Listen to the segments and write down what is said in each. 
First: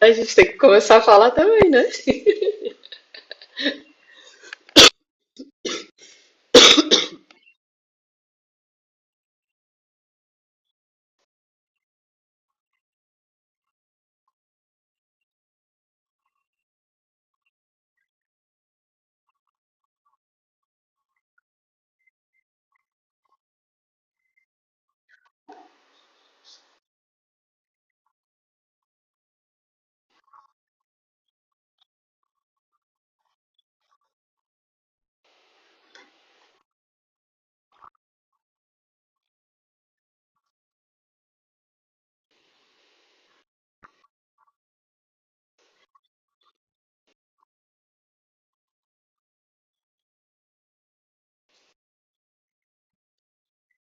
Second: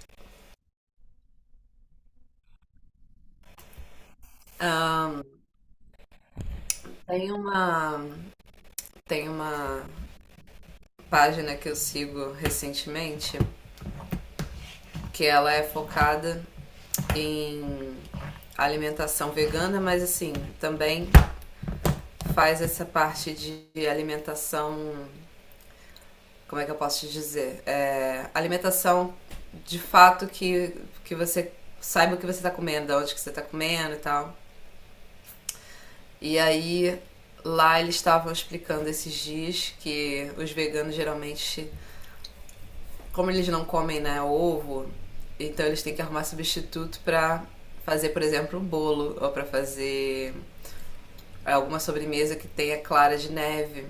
A gente tem que começar a falar também, né? Tem uma, tem uma página que eu sigo recentemente que ela é focada em alimentação vegana, mas assim, também faz essa parte de alimentação. Como é que eu posso te dizer? Alimentação de fato que você saiba o que você está comendo, de onde que você está comendo e tal. E aí lá eles estavam explicando esses dias que os veganos geralmente, como eles não comem, né, ovo, então eles têm que arrumar substituto pra fazer, por exemplo, um bolo ou pra fazer alguma sobremesa que tenha clara de neve.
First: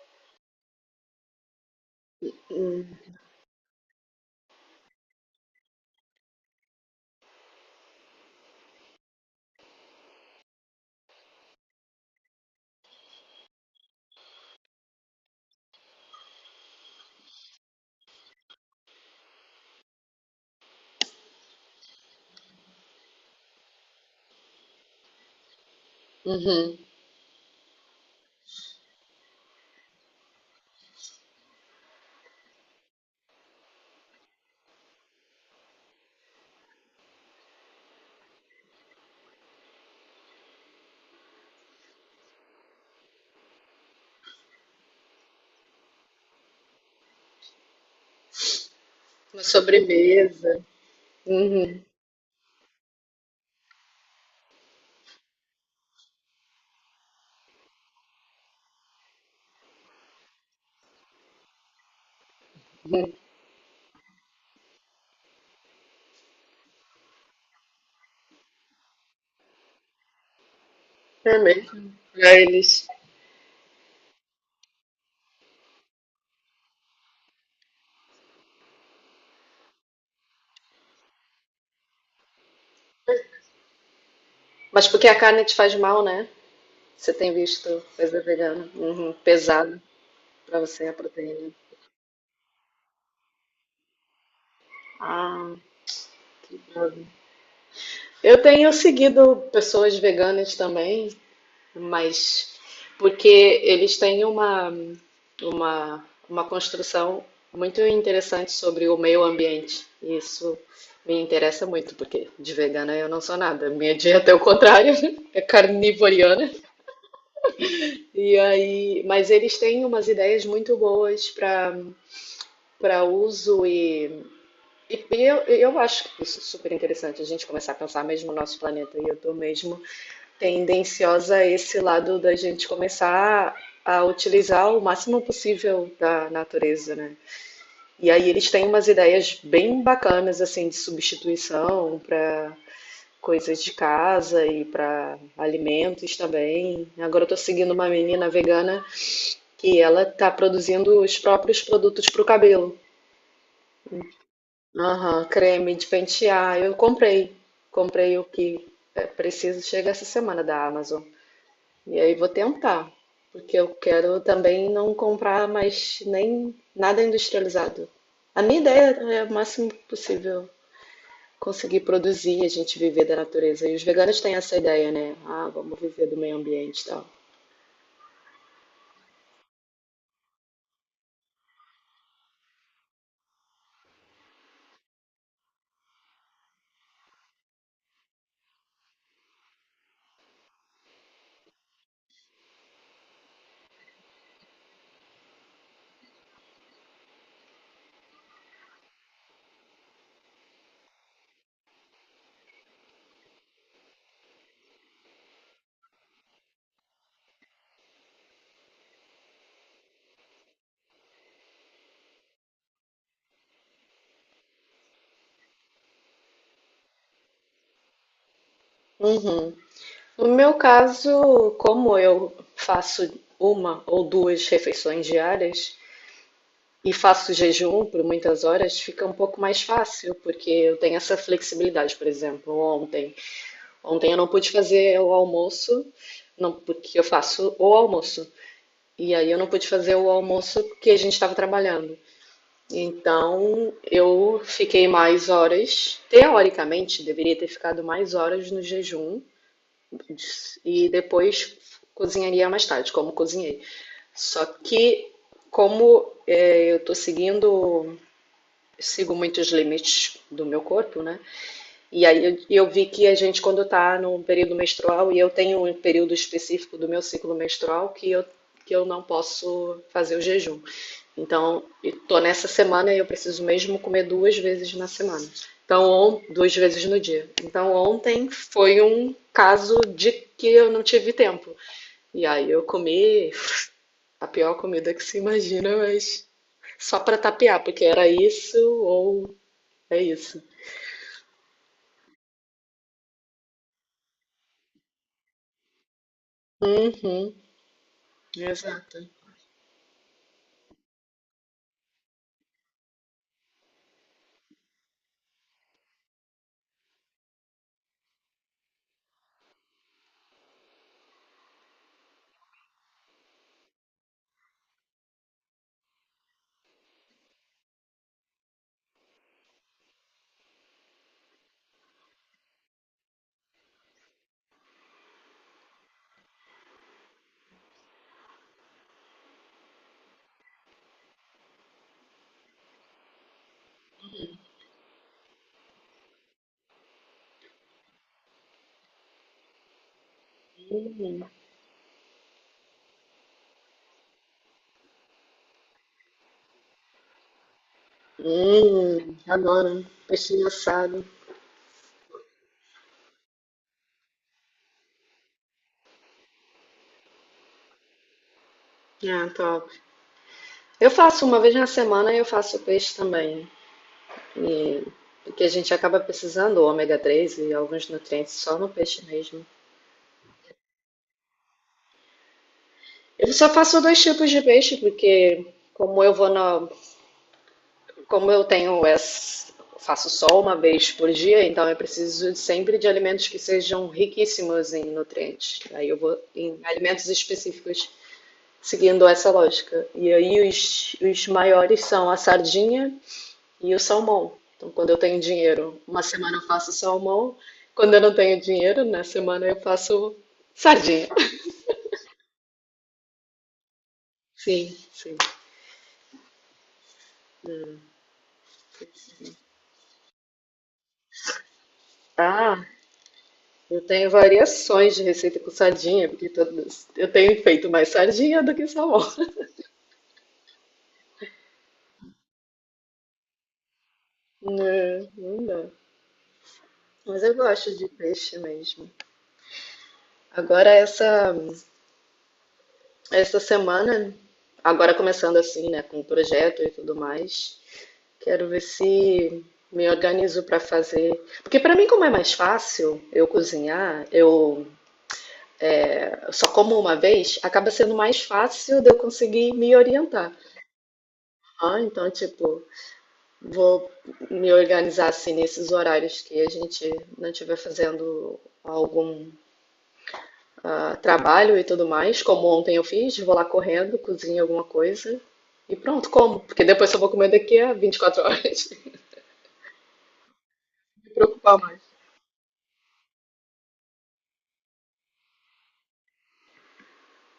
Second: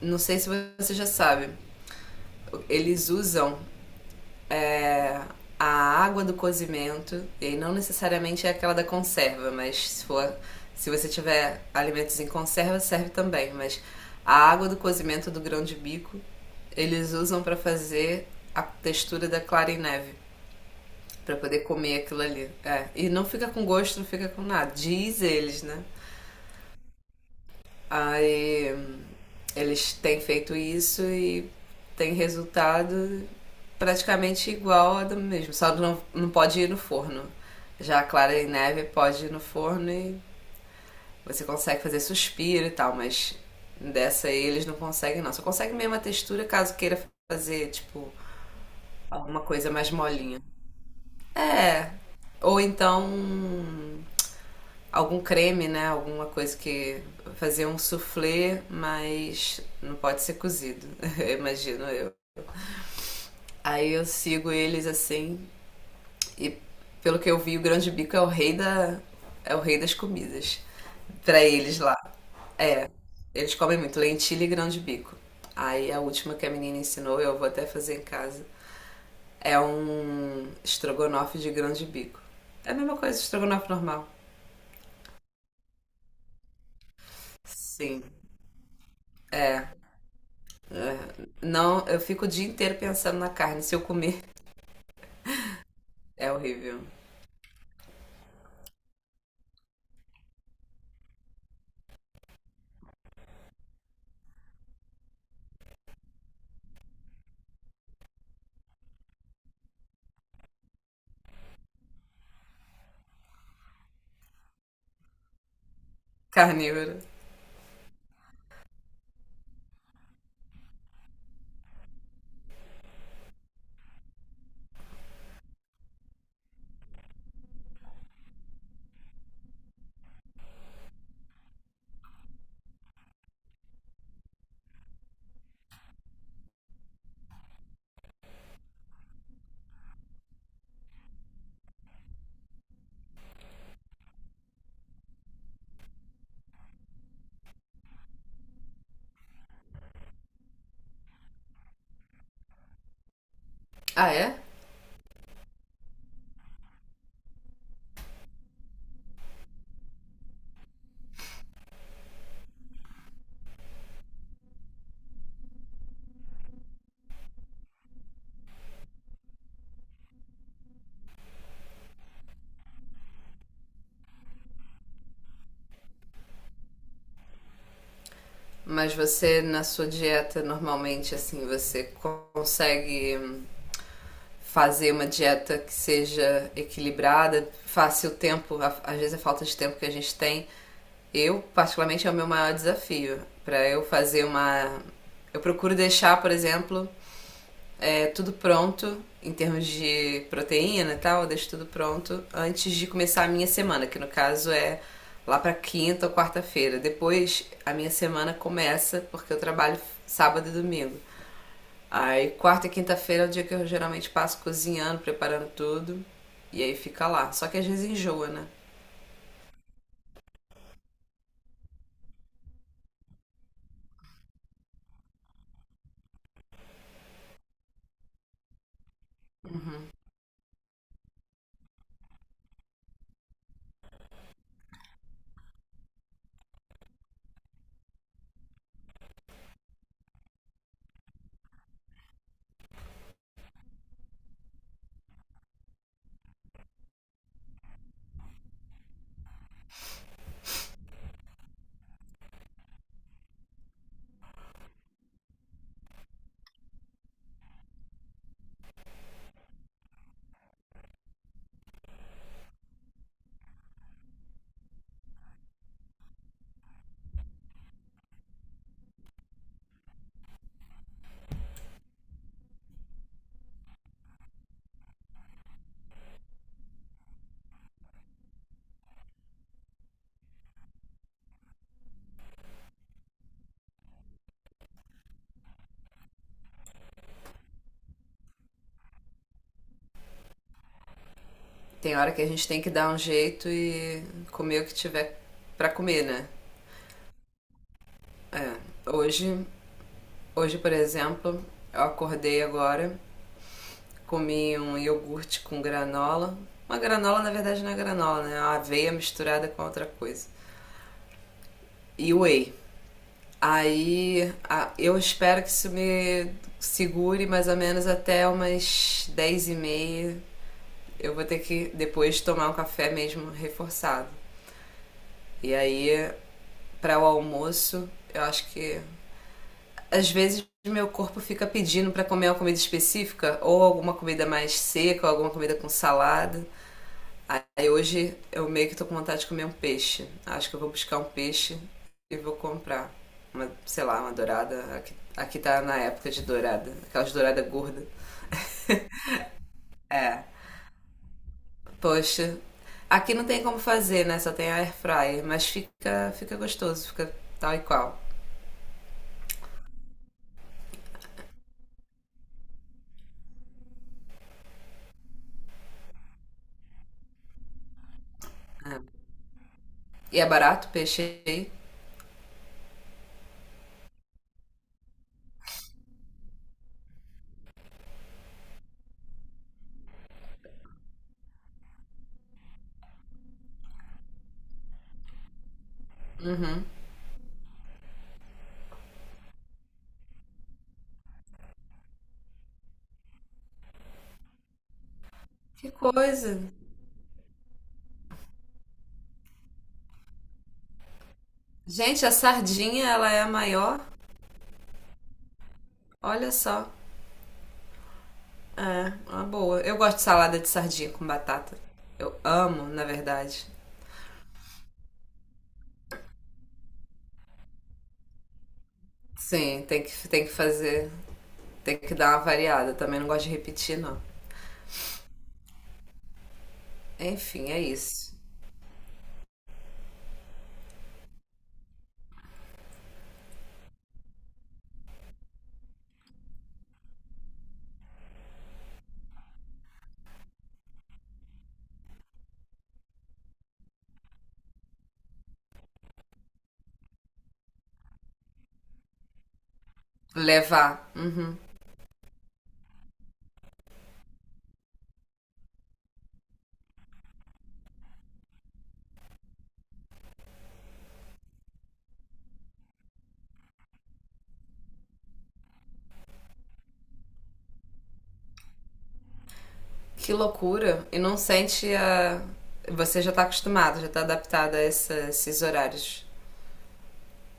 Não sei se você já sabe, eles usam é, a água do cozimento, e não necessariamente é aquela da conserva, mas se você tiver alimentos em conserva, serve também, mas a água do cozimento do grão de bico eles usam para fazer a textura da clara em neve. Pra poder comer aquilo ali. É. E não fica com gosto, não fica com nada. Diz eles, né? Uhum. Aí eles têm feito isso e tem resultado praticamente igual a do mesmo. Só não pode ir no forno. Já a clara e neve pode ir no forno e você consegue fazer suspiro e tal, mas dessa aí eles não conseguem não. Só consegue mesmo a textura caso queira fazer, tipo, alguma Uma coisa mais molinha. sobremesa. Uhum. É. Ou então algum creme, né? Alguma coisa que. Fazer um soufflé, mas não pode ser cozido, imagino eu. Uhum. Aí eu sigo eles assim, e pelo que eu vi, o grão de bico é o rei da. É o rei das comidas. É Pra eles mesmo. lá. Pra eles. É. Eles comem muito lentilha e grão de bico. Aí a última que a menina ensinou, eu vou até fazer em casa, é um estrogonofe de grão de bico. É a mesma coisa, estrogonofe normal. Mas porque a carne te faz mal, né? Você tem visto Sim, coisa vegana. Uhum. é. Pesado pra você a proteína. Não, eu fico o dia inteiro pensando na carne. Se eu comer, Ah, é horrível. eu tenho seguido pessoas veganas também mas porque eles têm uma construção muito interessante sobre o meio ambiente. E isso me interessa muito, porque de vegana eu não sou nada. Minha dieta é o contrário, é carnivoriana. Carnívoro. E aí, mas eles têm umas ideias muito boas para uso e eu acho que isso é super interessante a gente começar a pensar mesmo no nosso planeta. E eu estou mesmo tendenciosa a esse lado da gente começar a utilizar o máximo possível da natureza, né? E aí eles têm umas ideias bem bacanas assim de substituição para coisas de casa e para alimentos também. Agora eu tô seguindo uma menina vegana que ela tá produzindo os próprios produtos para o cabelo. Ah, é? Aham, creme de pentear. Comprei o que é preciso, chega essa semana da Amazon. E aí vou tentar, porque eu quero também não comprar mais nem nada industrializado. A minha ideia é o máximo possível conseguir produzir e a gente viver da natureza. E os veganos têm essa ideia, né? Ah, vamos viver do meio ambiente e tal. Mas você, na sua dieta, normalmente, assim, você consegue fazer uma dieta que seja equilibrada, faça o tempo, às vezes a falta de tempo que a gente tem. Eu, particularmente, é o meu maior desafio. Pra eu fazer uma. Eu procuro deixar, por exemplo, tudo pronto em termos de proteína e tal, eu deixo tudo pronto antes de começar a minha semana, que no caso é lá para quinta ou quarta-feira. Depois a minha semana começa porque eu trabalho sábado e domingo. Aí quarta e quinta-feira é o dia que eu geralmente passo cozinhando, preparando tudo e aí fica lá. Só que às vezes enjoa, né? Uhum. No meu caso, como eu faço uma ou duas refeições diárias e faço jejum por muitas horas, fica um pouco mais fácil, porque eu tenho essa flexibilidade. Por exemplo, ontem eu não pude fazer o almoço, não, porque eu faço o almoço. E aí eu não pude fazer o almoço porque a gente estava trabalhando. Então eu fiquei mais horas, teoricamente deveria ter ficado mais horas no jejum e depois cozinharia mais tarde, como cozinhei. Só que como é, sigo muitos limites do meu corpo, né? E aí eu vi que a gente, quando está num período menstrual, e eu tenho um período específico do meu ciclo menstrual que eu não posso fazer o jejum. Então, estou nessa semana e eu preciso mesmo comer duas vezes na semana. Duas vezes no dia. Então, ontem foi um caso de que eu não tive tempo. E aí eu comi a pior comida que se imagina, mas só para tapear, porque era isso, ou é isso. Tem hora que a gente tem que dar um jeito e comer o que tiver para comer, né? Uhum, É. exato. Hoje, hoje por exemplo, eu acordei agora. Comi um iogurte com granola. Uma granola, na verdade, não é granola, né? É uma aveia misturada com outra coisa. E whey. Aí eu espero que isso me segure mais ou menos até umas 10:30. Eu vou ter que depois tomar um café mesmo reforçado. E aí, para o almoço, eu acho que às vezes meu corpo fica pedindo para comer uma comida específica, ou alguma comida mais seca, ou alguma comida com salada. Aí hoje eu meio que tô com vontade de comer um peixe. Acho que eu vou buscar um Uhum. peixe e vou comprar. Uma, sei lá, uma dourada. Aqui tá na época de dourada. Aquelas douradas gordas. Adoro. É. Peixinho assado. Poxa. Aqui não tem como fazer, né? Só tem a air fryer. Mas fica gostoso. Fica tal e qual. Ah, top. Eu faço uma vez na semana e eu faço peixe também. E, porque a gente acaba precisando do ômega 3 e alguns nutrientes só no peixe mesmo. E é barato o peixe aí? Eu só faço dois tipos de peixe, porque como eu vou na, como eu tenho essa, faço só uma vez por dia, então eu preciso sempre de alimentos que sejam riquíssimos em nutrientes. Aí eu vou em Uhum. alimentos específicos, seguindo essa lógica. E aí os maiores são a sardinha e o salmão. Então, quando eu tenho Que dinheiro, uma coisa. semana eu faço salmão. Quando eu não tenho dinheiro, na semana eu faço sardinha. Gente, a sardinha, ela é a maior. Sim, sim. Olha só. É, uma boa. Eu gosto de salada de sardinha com batata. Eu amo, Ah, na verdade. eu tenho variações de receita com sardinha, porque todas, eu tenho feito mais sardinha do que salmão. Sim, tem que fazer. Tem que dar uma variada. Também não gosto de repetir, não. Não, não dá. Mas eu Enfim, é gosto de isso. peixe mesmo. Agora, essa semana, agora começando assim, né, com o projeto e tudo mais, quero ver se me organizo para fazer. Porque para mim, como é mais fácil eu cozinhar, eu só como uma vez, acaba sendo mais fácil de eu conseguir me orientar. Levar. Uhum. Ah, então, tipo, vou me organizar assim nesses horários que a gente não estiver fazendo algum ah, trabalho e tudo mais, como ontem eu fiz, vou lá correndo, cozinho alguma coisa e pronto, como. Porque depois só vou comer daqui a 24 horas, Que loucura. E me não preocupar sente mais. a. Você já tá acostumado, já tá adaptado a esses horários.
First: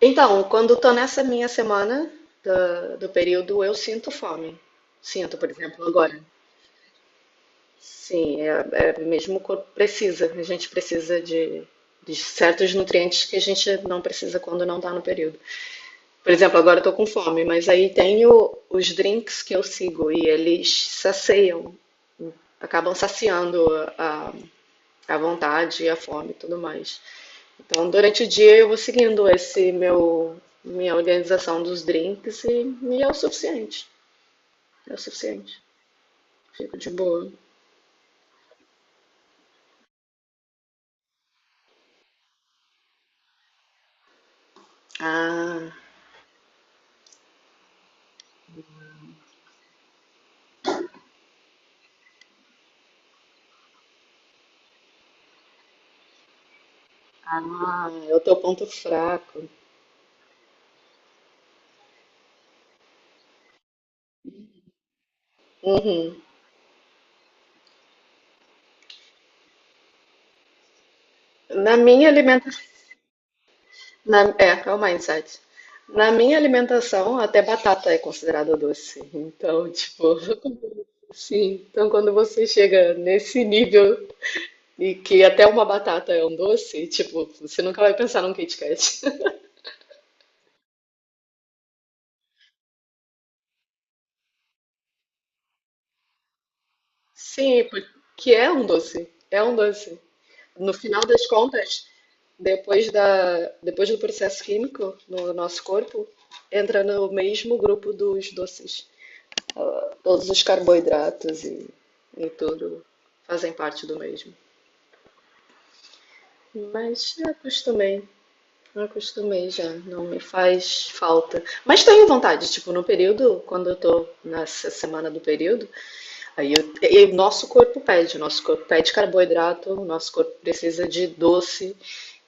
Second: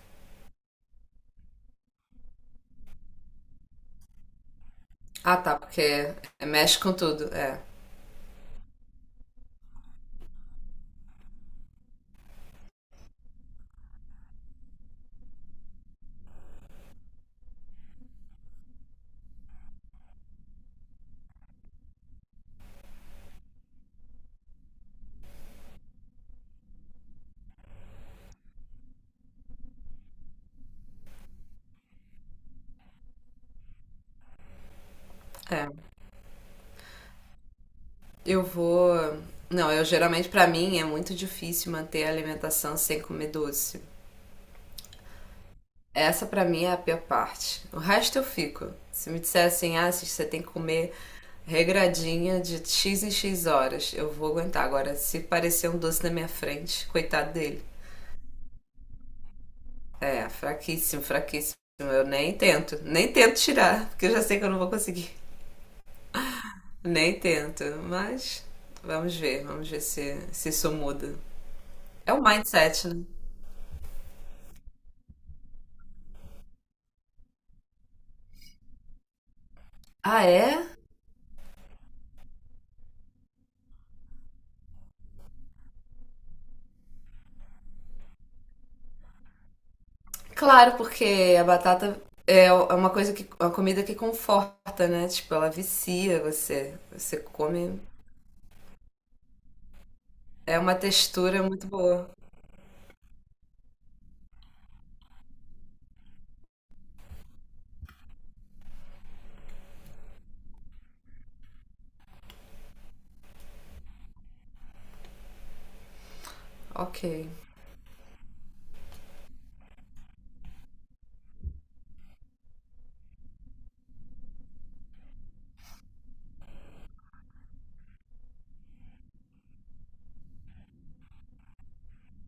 Então, quando estou nessa minha semana do período, eu sinto fome. Ah, Sinto, por tá, exemplo, porque agora. mexe com tudo. É. Sim, é, é mesmo o corpo precisa. A gente precisa de certos nutrientes que a gente não precisa quando não está no período. Por exemplo, agora estou com fome, mas aí tenho os drinks que eu sigo e eles saciam, acabam saciando a, a vontade, e a fome e tudo mais. Então, durante o dia eu vou seguindo esse meu minha organização dos drinks e é o suficiente. É o suficiente. É. Fico de boa. Eu vou. Não, eu geralmente, pra mim, é muito difícil manter a alimentação sem comer doce. Ah, Essa pra mim é a pior parte. O resto eu fico. Se me disser assim, ah, Cis, você tem que comer regradinha de X em X horas. Eu vou aguentar. Agora, se parecer um doce na minha frente, coitado dele. É o teu ponto fraco. É, fraquíssimo, fraquíssimo. Eu nem tento tirar, porque eu já sei que eu não vou conseguir. Uhum. Nem tento, mas vamos ver se isso muda. Na minha É um alimentação. mindset, né? Na, é, calma aí, insight. Na minha alimentação, até batata é considerada doce. Então, tipo, Ah, é? sim. Então, quando você chega nesse nível e que até uma batata é um doce, tipo, você nunca vai pensar num Kit Kat. Claro, porque a batata é uma coisa que, uma comida que conforta, né? Tipo, ela vicia você. Você Sim, come. porque é um doce, é um doce. É No uma final das textura muito contas, boa. Depois do processo químico no nosso corpo, entra no mesmo grupo dos doces. Ah, todos os carboidratos e tudo fazem parte do mesmo. Ok. Mas já acostumei, já acostumei já, não me faz falta. Mas tenho vontade, tipo, no período, quando eu tô nessa semana do período, aí e o nosso corpo pede, o nosso corpo pede carboidrato, o nosso corpo precisa de doce.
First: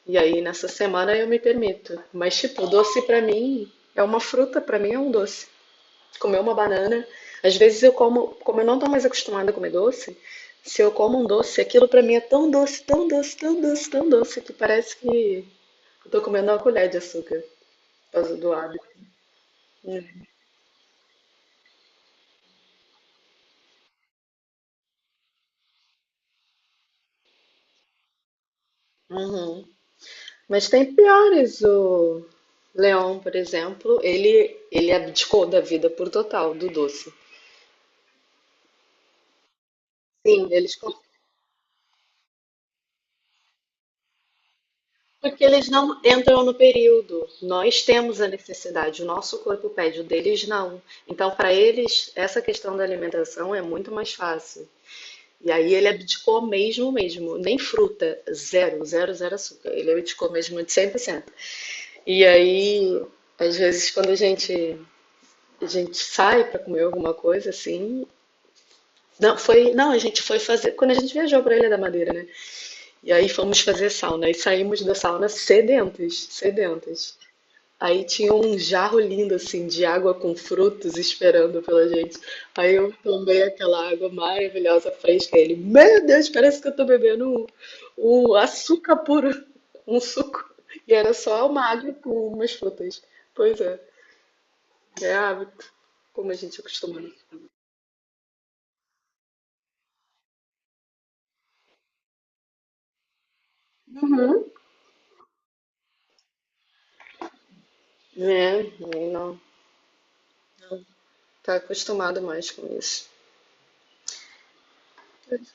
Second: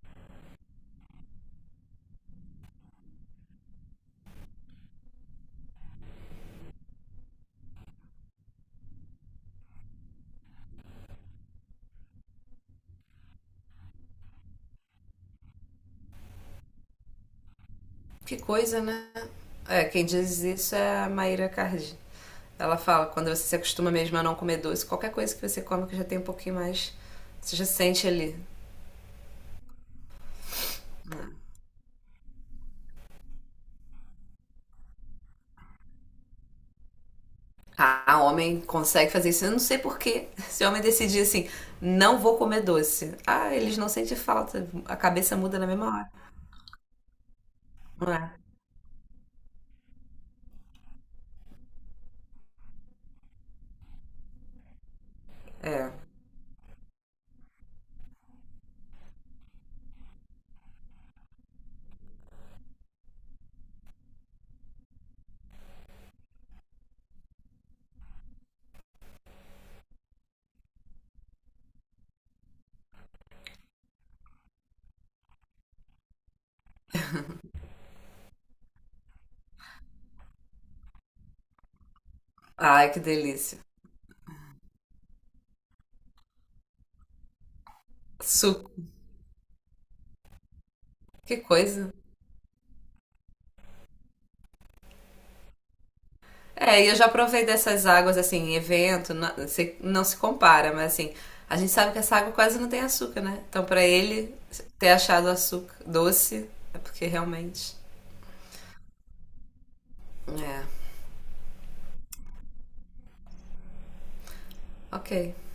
E aí nessa semana eu me permito. Mas tipo, doce pra mim é uma fruta, pra mim é um doce. Comer uma banana, às vezes eu como, como eu não tô mais acostumada a comer doce, se eu como um doce, aquilo pra mim é tão doce, tão doce, tão doce, tão doce que parece que eu tô comendo uma colher de açúcar por causa Que do coisa, hábito. né? É, quem diz isso é a Maíra Cardi. Ela fala, quando você se acostuma mesmo a não comer doce, qualquer coisa que você come que já tem um pouquinho mais, você já sente ali. Uhum. Mas tem piores. O Leon, por exemplo, ele abdicou da vida por total, do doce. Ah, homem consegue fazer isso. Eu não sei porquê. Sim, Se o eles homem con- decidir assim, não vou comer doce. Ah, eles não sentem falta. A cabeça Porque muda na eles mesma não hora. entram no período. Nós Não temos a é? necessidade, o nosso corpo pede, o deles não. Então, para eles, essa questão da alimentação é muito mais fácil. E aí ele abdicou mesmo, mesmo. Nem fruta, zero, zero, zero açúcar. Ele abdicou mesmo de 100%. E aí, às vezes, quando a gente sai para comer alguma coisa assim, Não, foi, não, a gente foi fazer quando a gente viajou para Ilha da Madeira, né? E aí fomos fazer sauna e saímos da sauna sedentas, sedentas. Aí tinha um jarro lindo assim de água com frutos esperando pela gente. Aí Ai, eu que tomei delícia. aquela água maravilhosa fresca. Ele, meu Deus, parece que eu tô bebendo um Suco. açúcar puro, um suco. E era Que só uma coisa. água com umas frutas. Pois é, é hábito, como a gente É, e eu acostuma, já né? provei dessas águas, assim, em evento, não se compara, mas assim, a gente sabe que essa água quase não tem açúcar, né? Então, pra ele ter achado açúcar doce, é porque realmente. É, não, É, tá acostumado mais com isso. ok.